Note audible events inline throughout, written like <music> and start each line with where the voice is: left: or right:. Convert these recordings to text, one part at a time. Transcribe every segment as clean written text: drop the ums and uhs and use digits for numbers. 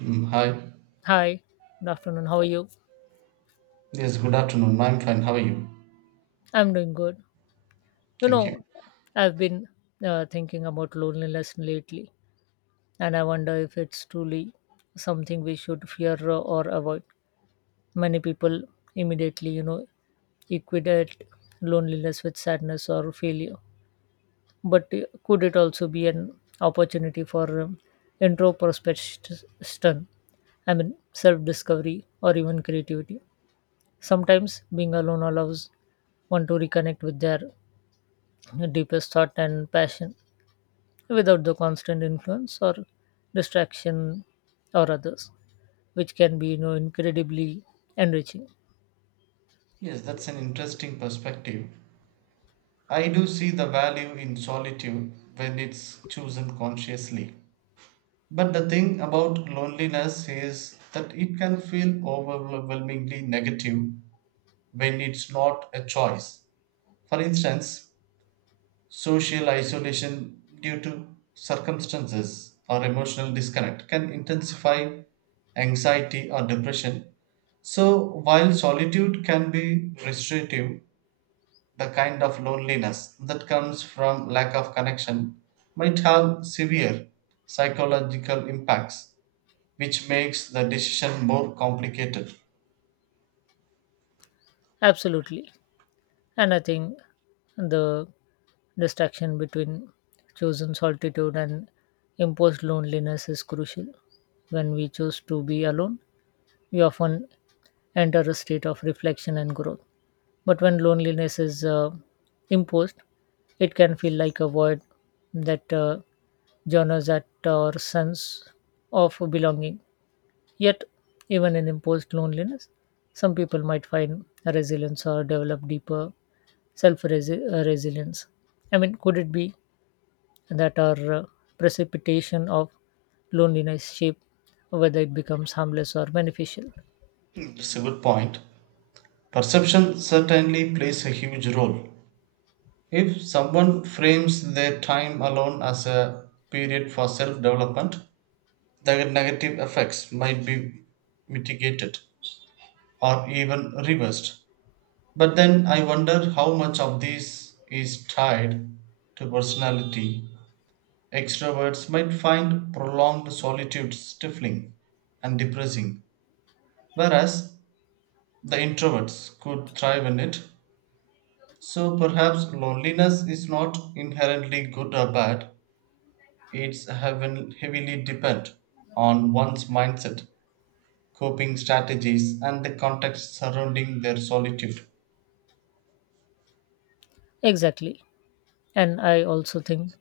right: Mm, hi.
left: Hi, good afternoon. How are you?
right: Yes, good afternoon. I'm fine. How are you?
left: I'm doing good. You
right: Thank you.
left: know, I've been thinking about loneliness lately, and I wonder if it's truly something we should fear or avoid. Many people immediately, equate loneliness with sadness or failure. But could it also be an opportunity for introspection? I mean, self discovery or even creativity? Sometimes being alone allows one to reconnect with their deepest thought and passion without the constant influence or distraction or others, which can be incredibly enriching.
right: Yes, that's an interesting perspective. I do see the value in solitude when it's chosen consciously. But the thing about loneliness is that it can feel overwhelmingly negative when it's not a choice. For instance, social isolation due to circumstances or emotional disconnect can intensify anxiety or depression. So, while solitude can be restrictive, the kind of loneliness that comes from lack of connection might have severe psychological impacts, which makes the decision more complicated.
left: Absolutely, and I think the distinction between chosen solitude and imposed loneliness is crucial. When we choose to be alone, we often enter a state of reflection and growth. But when loneliness is imposed, it can feel like a void that journals at our sense of belonging. Yet, even in imposed loneliness, some people might find a resilience or develop deeper self resilience. I mean, could it be that our precipitation of loneliness shape whether it becomes harmless or beneficial?
right: It's a good point. Perception certainly plays a huge role. If someone frames their time alone as a period for self development, the negative effects might be mitigated or even reversed. But then I wonder how much of this is tied to personality. Extroverts might find prolonged solitude stifling and depressing, whereas the introverts could thrive in it. So perhaps loneliness is not inherently good or bad. It's heavily depend on one's mindset, coping strategies, and the context surrounding their solitude.
left: Exactly. And I also think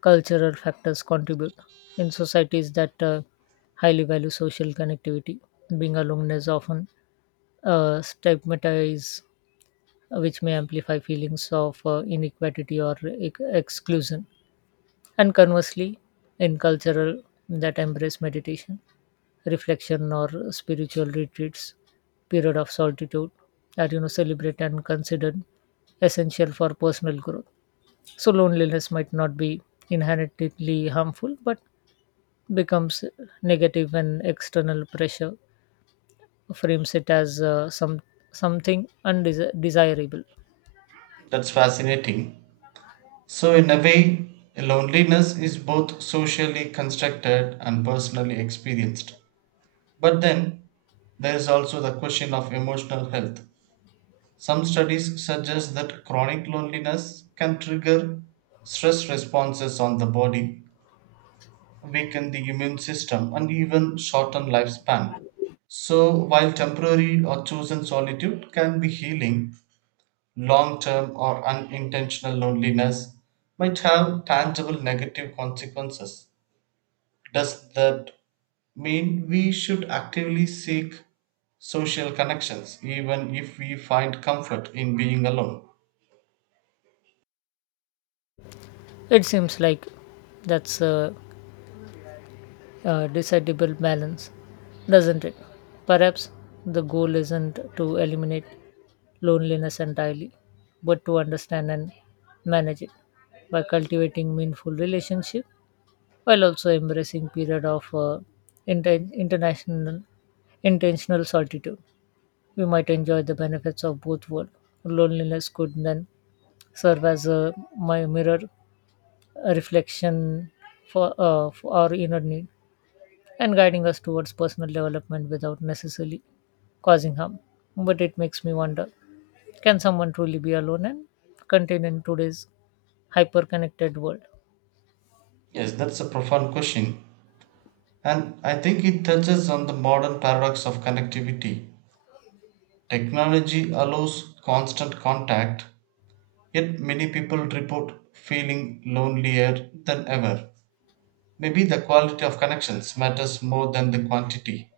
left: cultural factors contribute. In societies that highly value social connectivity, being alone is often stigmatized, which may amplify feelings of inequality or exclusion. And conversely, in cultural that embrace meditation, reflection, or spiritual retreats, period of solitude are celebrated and considered essential for personal growth. So loneliness might not be inherently harmful, but becomes negative and external pressure frames it as something undesirable.
right: That's fascinating. So, in a way, loneliness is both socially constructed and personally experienced. But then, there is also the question of emotional health. Some studies suggest that chronic loneliness can trigger stress responses on the body, weaken the immune system, and even shorten lifespan. So, while temporary or chosen solitude can be healing, long term or unintentional loneliness might have tangible negative consequences. Does that mean we should actively seek social connections, even if we find comfort in being alone?
left: It seems like that's a decidable balance, doesn't it? Perhaps the goal isn't to eliminate loneliness entirely but to understand and manage it by cultivating meaningful relationship while also embracing period of inten- international intentional solitude. We might enjoy the benefits of both worlds. Loneliness could then serve as a my mirror, a reflection for our inner need and guiding us towards personal development without necessarily causing harm. But it makes me wonder, can someone truly be alone and contained in today's hyper connected world?
right: Yes, that's a profound question. And I think it touches on the modern paradox of connectivity. Technology allows constant contact, yet many people report feeling lonelier than ever. Maybe the quality of connections matters more than the quantity.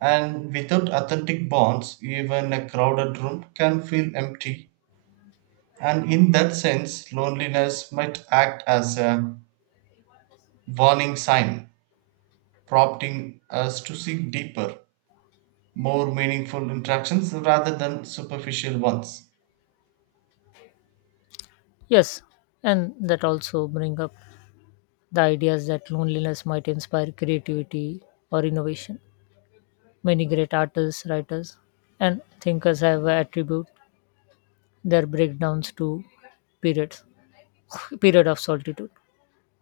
right: And without authentic bonds, even a crowded room can feel empty. And in that sense, loneliness might act as a warning sign, prompting us to seek deeper, more meaningful interactions rather than superficial ones.
left: Yes, and that also bring up the ideas that loneliness might inspire creativity or innovation. Many great artists, writers, and thinkers have attributed their breakdowns to periods <laughs> period of solitude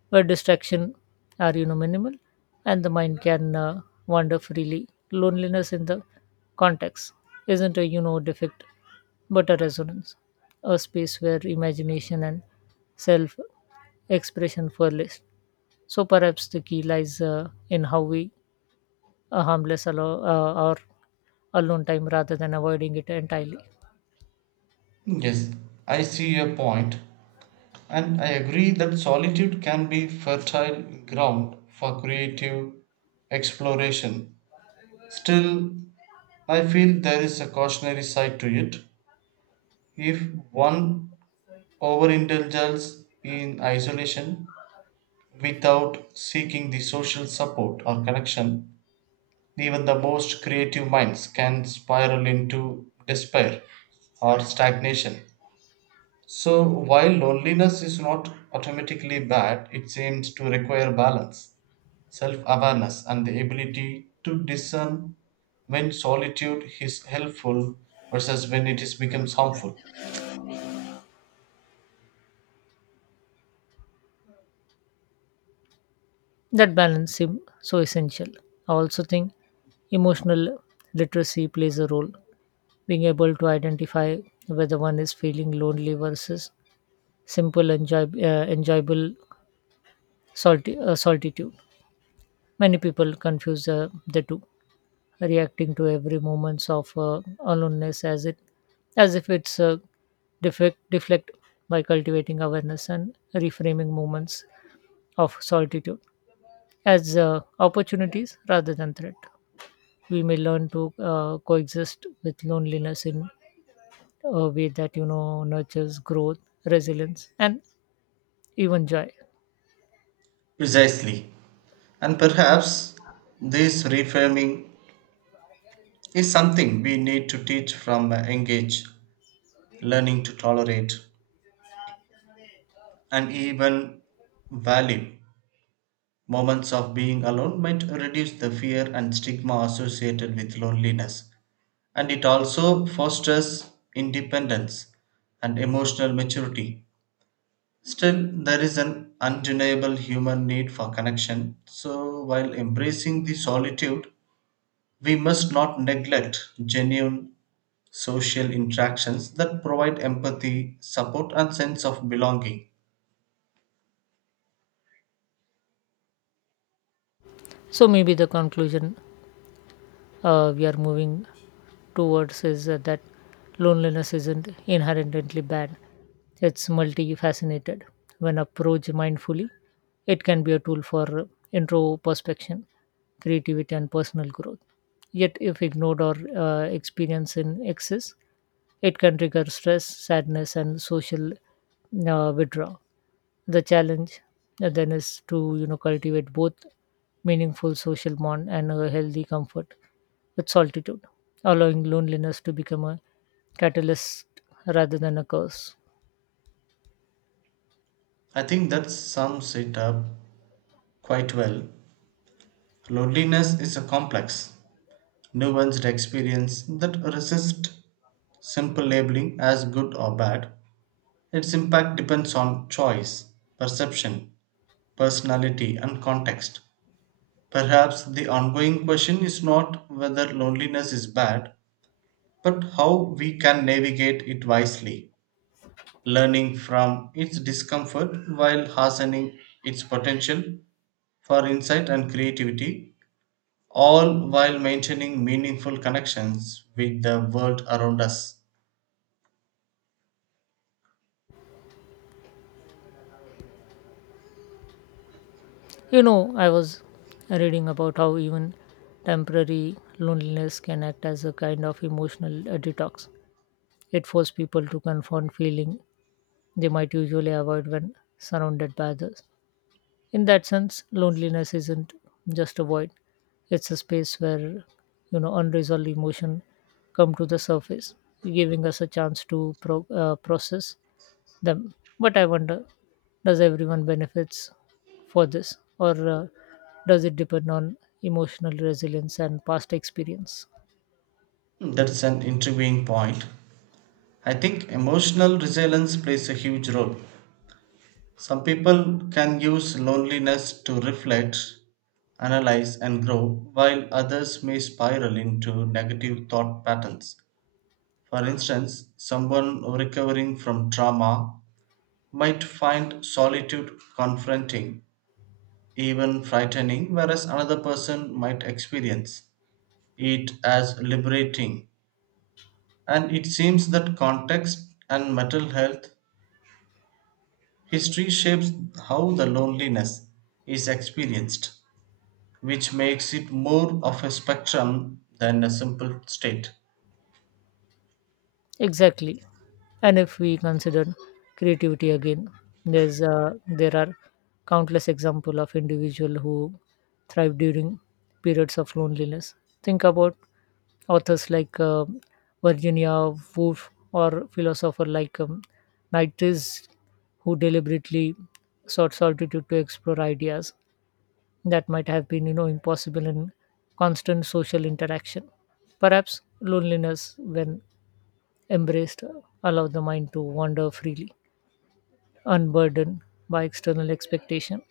left: where distraction are minimal and the mind can wander freely. Loneliness in the context isn't a defect but a resonance, a space where imagination and self expression flourish. So perhaps the key lies in how we harmless allow our alone time rather than avoiding it entirely.
right: Yes, I see your point. And I agree that solitude can be fertile ground for creative exploration. Still, I feel there is a cautionary side to it. If one overindulges in isolation without seeking the social support or connection, even the most creative minds can spiral into despair or stagnation. So, while loneliness is not automatically bad, it seems to require balance, self awareness, and the ability to discern when solitude is helpful versus when it is becomes harmful.
left: That balance seems so essential. I also think emotional literacy plays a role. Being able to identify whether one is feeling lonely versus enjoyable solitude. Many people confuse the two, reacting to every moments of aloneness as if it's defect, deflect. By cultivating awareness and reframing moments of solitude as opportunities rather than threat, we may learn to coexist with loneliness in a way that nurtures growth, resilience, and even joy.
right: Precisely. And perhaps this reframing is something we need to teach from a young age, learning to tolerate and even value. Moments of being alone might reduce the fear and stigma associated with loneliness. And it also fosters independence and emotional maturity. Still, there is an undeniable human need for connection. So, while embracing the solitude, we must not neglect genuine social interactions that provide empathy, support, and sense of belonging.
left: So maybe the conclusion we are moving towards is that loneliness isn't inherently bad. It's multifaceted. When approached mindfully, it can be a tool for introspection, creativity, and personal growth. Yet, if ignored or experienced in excess, it can trigger stress, sadness, and social withdrawal. The challenge then is to cultivate both meaningful social bond and a healthy comfort with solitude, allowing loneliness to become a catalyst rather than a curse.
right: I think that sums it up quite well. Loneliness is a complex, nuanced experience that resists simple labeling as good or bad. Its impact depends on choice, perception, personality, and context. Perhaps the ongoing question is not whether loneliness is bad, but how we can navigate it wisely, learning from its discomfort while hastening its potential for insight and creativity, all while maintaining meaningful connections with the world around us.
left: You know, I was reading about how even temporary loneliness can act as a kind of emotional detox. It forces people to confront feeling they might usually avoid when surrounded by others. In that sense, loneliness isn't just a void, it's a space where unresolved emotion come to the surface, giving us a chance to process them. But I wonder, does everyone benefits for this, or does it depend on emotional resilience and past experience?
right: That's an intriguing point. I think emotional resilience plays a huge role. Some people can use loneliness to reflect, analyze, and grow, while others may spiral into negative thought patterns. For instance, someone recovering from trauma might find solitude confronting, even frightening, whereas another person might experience it as liberating. And it seems that context and mental health history shapes how the loneliness is experienced, which makes it more of a spectrum than a simple state.
left: Exactly. And if we consider creativity again, there are countless examples of individuals who thrive during periods of loneliness. Think about authors like Virginia Woolf or philosopher like Nietzsche, who deliberately sought solitude to explore ideas that might have been, you know, impossible in constant social interaction. Perhaps loneliness, when embraced, allow the mind to wander freely, unburdened by external expectation,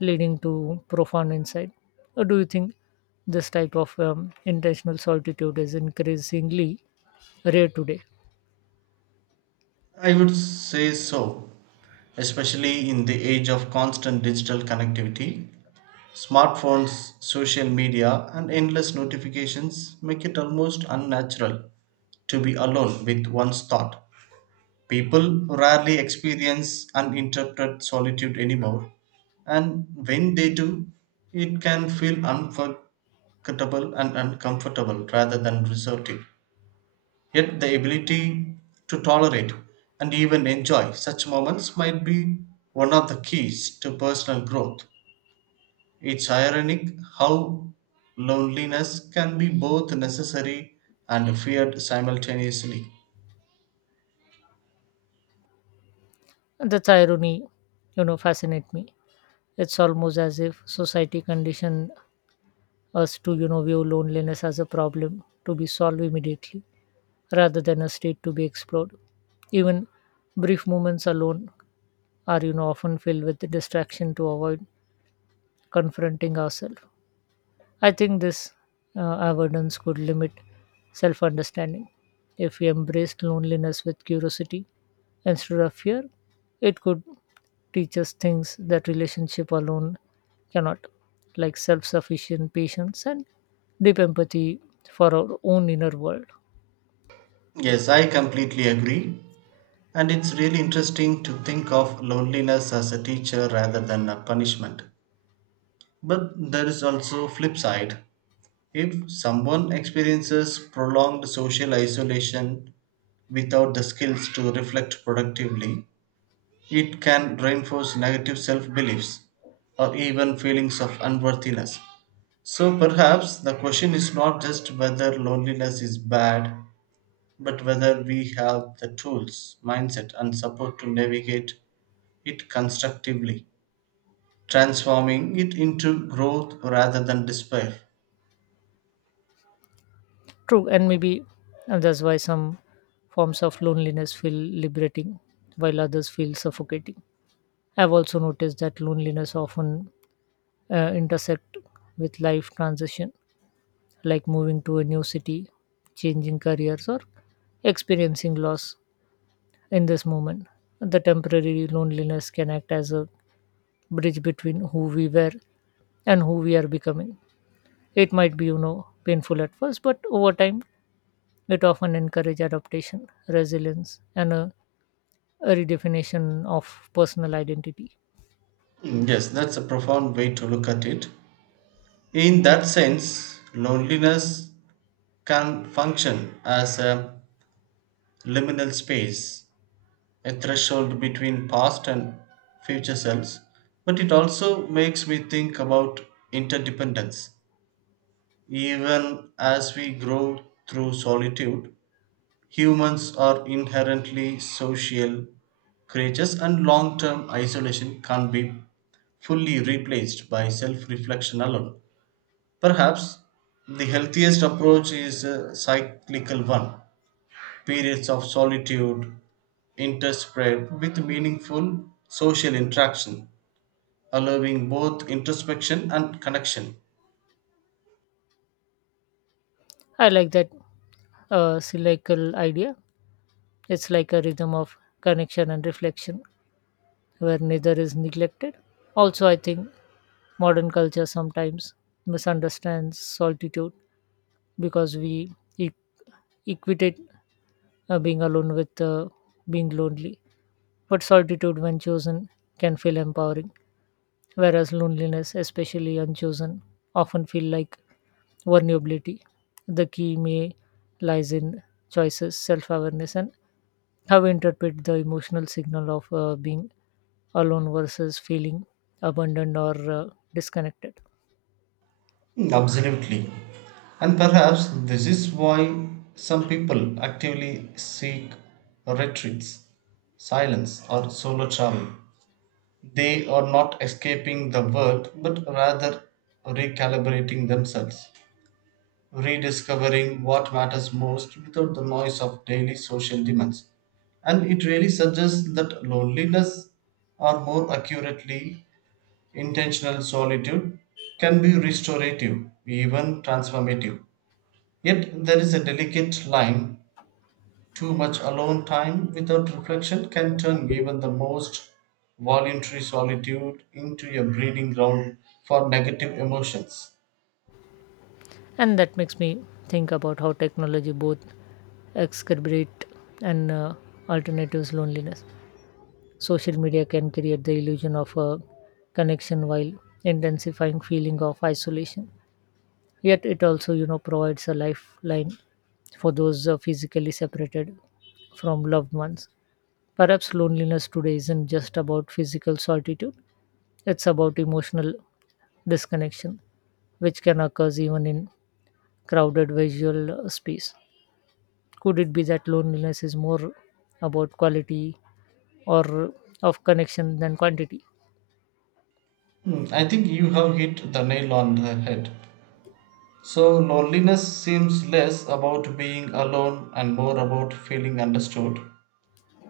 left: leading to profound insight. Or do you think this type of intentional solitude is increasingly rare today?
right: I would say so, especially in the age of constant digital connectivity. Smartphones, social media, and endless notifications make it almost unnatural to be alone with one's thought. People rarely experience uninterrupted solitude anymore, and when they do, it can feel unforgettable and uncomfortable rather than resorting. Yet the ability to tolerate and even enjoy such moments might be one of the keys to personal growth. It's ironic how loneliness can be both necessary and feared simultaneously.
left: That's irony, you know, fascinate me. It's almost as if society conditioned us to, you know, view loneliness as a problem to be solved immediately rather than a state to be explored. Even brief moments alone are, you know, often filled with distraction to avoid confronting ourselves. I think this avoidance could limit self understanding. If we embraced loneliness with curiosity instead of fear, it could teach us things that relationship alone cannot, like self sufficient patience and deep empathy for our own inner world.
right: Yes, I completely agree. And it's really interesting to think of loneliness as a teacher rather than a punishment. But there is also flip side. If someone experiences prolonged social isolation without the skills to reflect productively, it can reinforce negative self beliefs or even feelings of unworthiness. So perhaps the question is not just whether loneliness is bad, but whether we have the tools, mindset, and support to navigate it constructively, transforming it into growth rather than despair.
left: True, and maybe and that's why some forms of loneliness feel liberating while others feel suffocating. I've also noticed that loneliness often intersect with life transition, like moving to a new city, changing careers, or experiencing loss. In this moment, the temporary loneliness can act as a bridge between who we were and who we are becoming. It might be, you know, painful at first, but over time, it often encourages adaptation, resilience, and a redefinition of personal identity.
right: Yes, that's a profound way to look at it. In that sense, loneliness can function as a liminal space, a threshold between past and future selves, but it also makes me think about interdependence. Even as we grow through solitude, humans are inherently social creatures, and long term isolation can't be fully replaced by self reflection alone. Perhaps the healthiest approach is a cyclical one: periods of solitude interspread with meaningful social interaction, allowing both introspection and connection.
left: I like that cyclical idea. It's like a rhythm of connection and reflection where neither is neglected. Also, I think modern culture sometimes misunderstands solitude because we e- equate being alone with being lonely. But solitude, when chosen, can feel empowering, whereas loneliness, especially unchosen, often feel like vulnerability. The key may lies in choices, self-awareness, and how we interpret the emotional signal of being alone versus feeling abandoned or disconnected.
right: Absolutely. And perhaps this is why some people actively seek retreats, silence, or solo travel. They are not escaping the world but rather recalibrating themselves, rediscovering what matters most without the noise of daily social demands. And it really suggests that loneliness, or more accurately, intentional solitude, can be restorative, even transformative. Yet there is a delicate line. Too much alone time without reflection can turn even the most voluntary solitude into a breeding ground for negative emotions.
left: And that makes me think about how technology both exacerbate and alternatives loneliness. Social media can create the illusion of a connection while intensifying feeling of isolation. Yet it also, you know, provides a lifeline for those physically separated from loved ones. Perhaps loneliness today isn't just about physical solitude, it's about emotional disconnection which can occur even in crowded visual space. Could it be that loneliness is more about quality or of connection than quantity?
right: I think you have hit the nail on the head. So, loneliness seems less about being alone and more about feeling understood,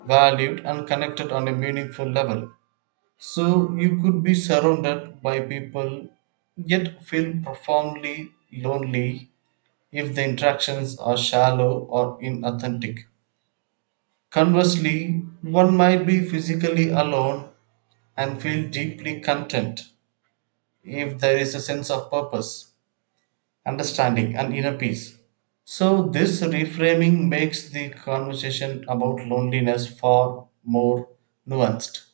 right: valued, and connected on a meaningful level. So, you could be surrounded by people yet feel profoundly lonely if the interactions are shallow or inauthentic. Conversely, one might be physically alone and feel deeply content if there is a sense of purpose, understanding and inner peace. So, this reframing makes the conversation about loneliness far more nuanced.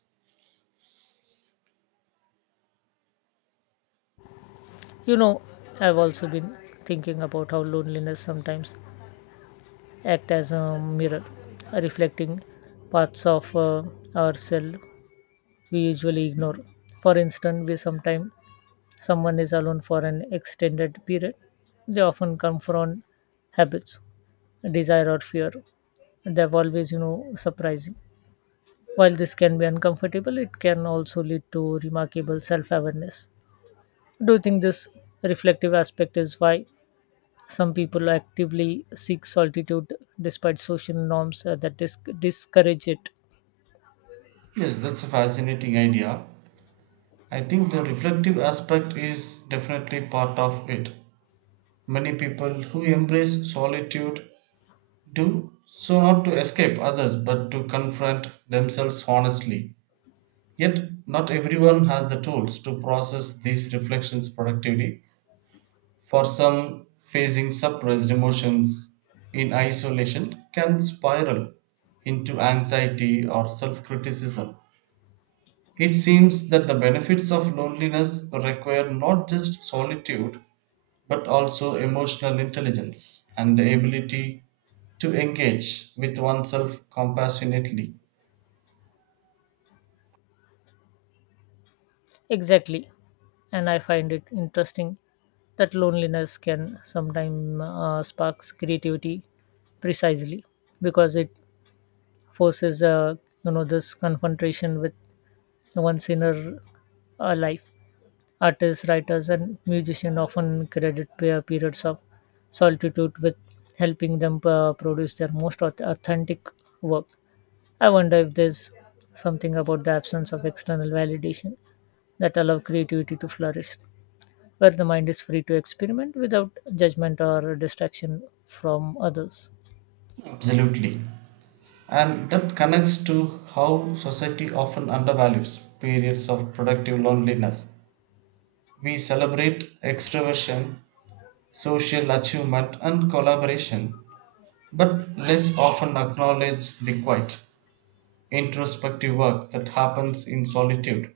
left: You know, I've also been thinking about how loneliness sometimes act as a mirror, reflecting parts of ourselves we usually ignore. For instance, we sometimes someone is alone for an extended period, they often come from habits, desire or fear they've always, you know, surprising. While this can be uncomfortable, it can also lead to remarkable self-awareness. Do you think this reflective aspect is why some people actively seek solitude despite social norms that discourage it?
right: Yes, that's a fascinating idea. I think the reflective aspect is definitely part of it. Many people who embrace solitude do so not to escape others but to confront themselves honestly. Yet, not everyone has the tools to process these reflections productively. For some, facing suppressed emotions in isolation can spiral into anxiety or self criticism. It seems that the benefits of loneliness require not just solitude but also emotional intelligence and the ability to engage with oneself compassionately.
left: Exactly, and I find it interesting that loneliness can sometimes sparks creativity precisely because it forces you know this confrontation with one's inner life. Artists, writers, and musicians often credit periods of solitude with helping them produce their most authentic work. I wonder if there's something about the absence of external validation that allow creativity to flourish, where the mind is free to experiment without judgment or distraction from others.
right: Absolutely. And that connects to how society often undervalues periods of productive loneliness. We celebrate extraversion, social achievement, and collaboration, but less often acknowledge the quiet, introspective work that happens in solitude.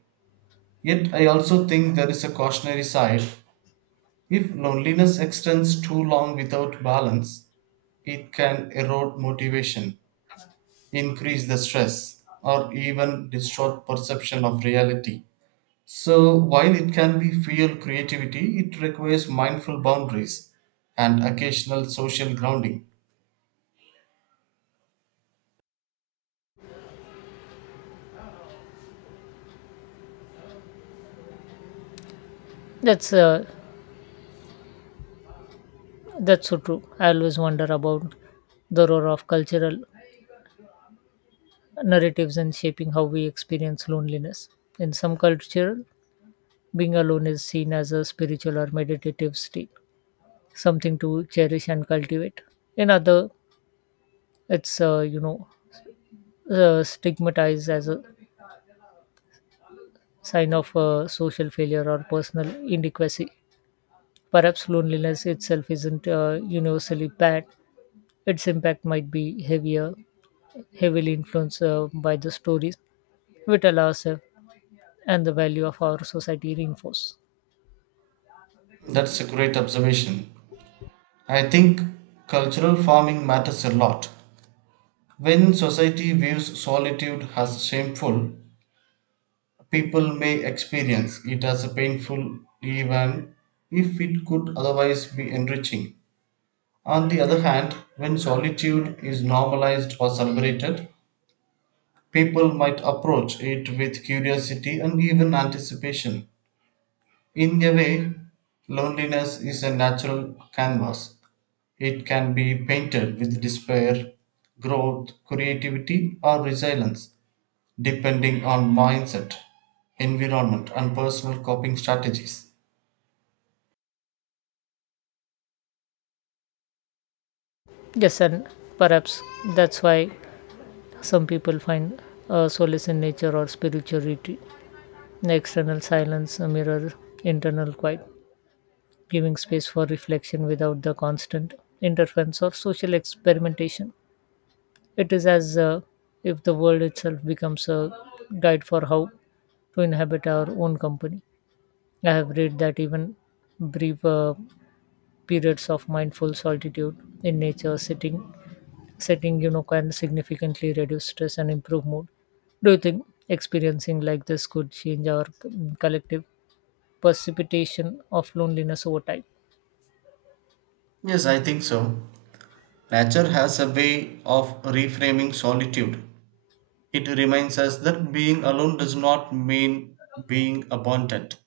right: Yet, I also think there is a cautionary side. If loneliness extends too long without balance, it can erode motivation, increase the stress, or even distort perception of reality. So, while it can be fuel creativity, it requires mindful boundaries and occasional social grounding.
left: That's uh, That's so true. I always wonder about the role of cultural narratives in shaping how we experience loneliness. In some culture, being alone is seen as a spiritual or meditative state, something to cherish and cultivate. In other, it's stigmatized as a sign of social failure or personal inadequacy. Perhaps loneliness itself isn't universally bad. Its impact might be heavily influenced by the stories we tell ourselves and the value of our society reinforce.
right: That's a great observation. I think cultural farming matters a lot. When society views solitude as shameful, people may experience it as a painful even if it could otherwise be enriching. On the other hand, when solitude is normalized or celebrated, people might approach it with curiosity and even anticipation. In a way, loneliness is a natural canvas. It can be painted with despair, growth, creativity, or resilience, depending on mindset, environment, and personal coping strategies.
left: Yes, and perhaps that's why some people find solace in nature or spiritual retreat. The external silence mirrors internal quiet, giving space for reflection without the constant interference or social experimentation. It is as if the world itself becomes a guide for how to inhabit our own company. I have read that even brief periods of mindful solitude in nature sitting setting, you know, can significantly reduce stress and improve mood. Do you think experiencing like this could change our collective precipitation of loneliness over time?
right: Yes, I think so. Nature has a way of reframing solitude. It reminds us that being alone does not mean being abandoned.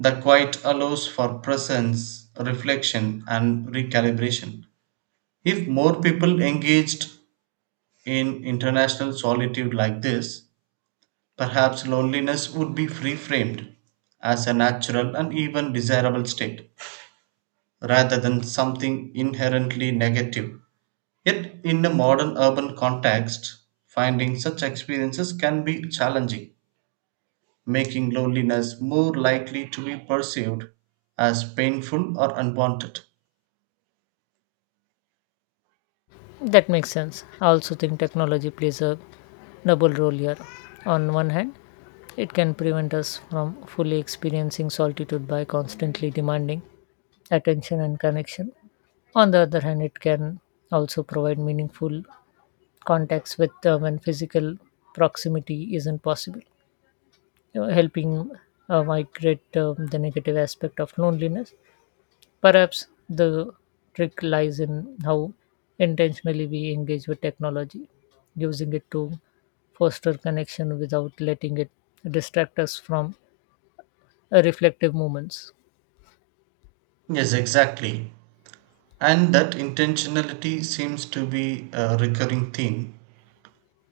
right: The quiet allows for presence, reflection, and recalibration. If more people engaged in international solitude like this, perhaps loneliness would be reframed as a natural and even desirable state, rather than something inherently negative. Yet, in a modern urban context, finding such experiences can be challenging, making loneliness more likely to be perceived as painful or unwanted.
left: That makes sense. I also think technology plays a double role here. On one hand, it can prevent us from fully experiencing solitude by constantly demanding attention and connection. On the other hand, it can also provide meaningful contacts with when physical proximity isn't possible, you know, helping migrate the negative aspect of loneliness. Perhaps the trick lies in how intentionally we engage with technology, using it to foster connection without letting it distract us from reflective moments.
right: Yes, exactly. And that intentionality seems to be a recurring theme,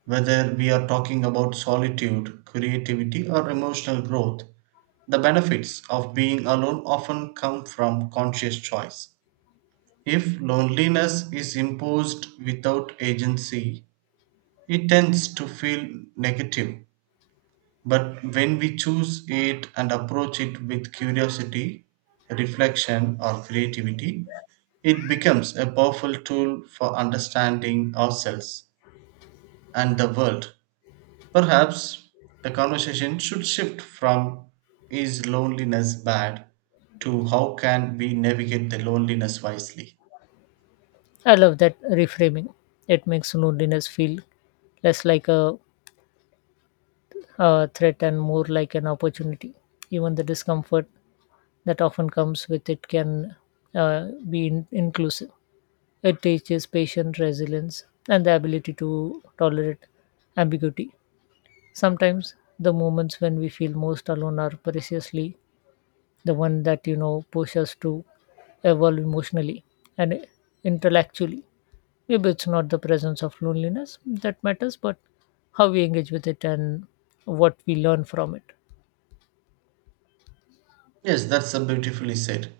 right: whether we are talking about solitude, creativity, or emotional growth. The benefits of being alone often come from conscious choice. If loneliness is imposed without agency, it tends to feel negative. But when we choose it and approach it with curiosity, reflection, or creativity, it becomes a powerful tool for understanding ourselves and the world. Perhaps the conversation should shift from is loneliness bad to how can we navigate the loneliness wisely.
left: I love that reframing. It makes loneliness feel less like a threat and more like an opportunity. Even the discomfort that often comes with it can be inclusive. It teaches patient resilience and the ability to tolerate ambiguity. Sometimes the moments when we feel most alone are preciously the one that, you know, push us to evolve emotionally and intellectually. Maybe it's not the presence of loneliness that matters, but how we engage with it and what we learn from it.
right: Yes, that's a beautifully said.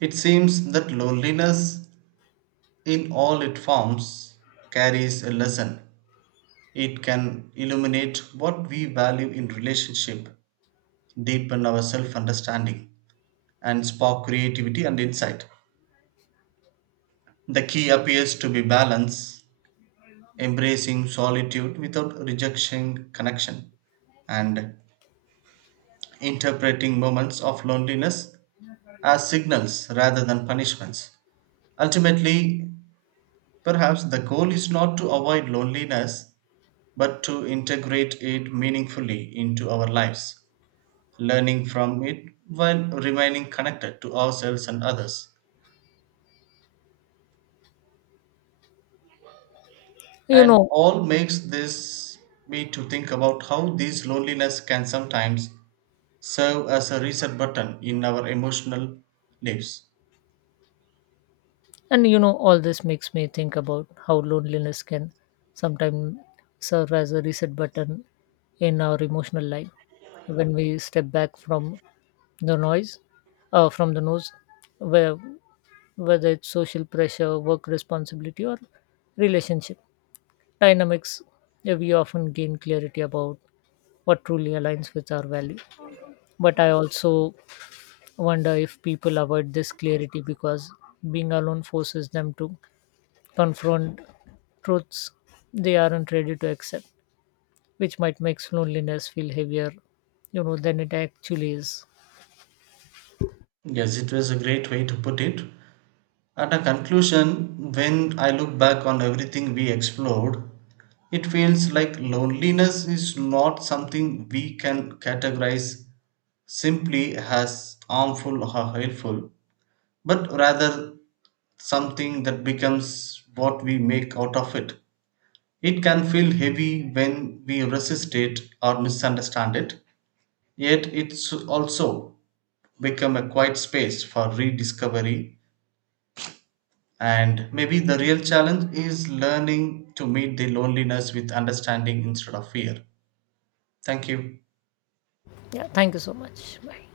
right: It seems that loneliness, in all its forms, carries a lesson. It can illuminate what we value in relationship, deepen our self understanding, and spark creativity and insight. The key appears to be balance, embracing solitude without rejecting connection, and interpreting moments of loneliness as signals rather than punishments. Ultimately, perhaps the goal is not to avoid loneliness, but to integrate it meaningfully into our lives, learning from it while remaining connected to ourselves and others.
left: you
right: And
left: know
right: all makes this me to think about how these loneliness can sometimes serve as a reset button in our emotional lives.
left: you know, all this makes me think about how loneliness can sometimes serve as a reset button in our emotional life. When we step back from the noise from the noise, where whether it's social pressure, work responsibility or relationship dynamics, we often gain clarity about what truly aligns with our value. But I also wonder if people avoid this clarity because being alone forces them to confront truths they aren't ready to accept, which might make loneliness feel heavier, you know, than it actually is.
right: Yes, it was a great way to put it. At a conclusion, when I look back on everything we explored, it feels like loneliness is not something we can categorize simply as harmful or helpful but rather something that becomes what we make out of it. It can feel heavy when we resist it or misunderstand it, yet it's also become a quiet space for rediscovery. And maybe the real challenge is learning to meet the loneliness with understanding instead of fear. Thank you.
left: Yeah, thank you so much. Bye.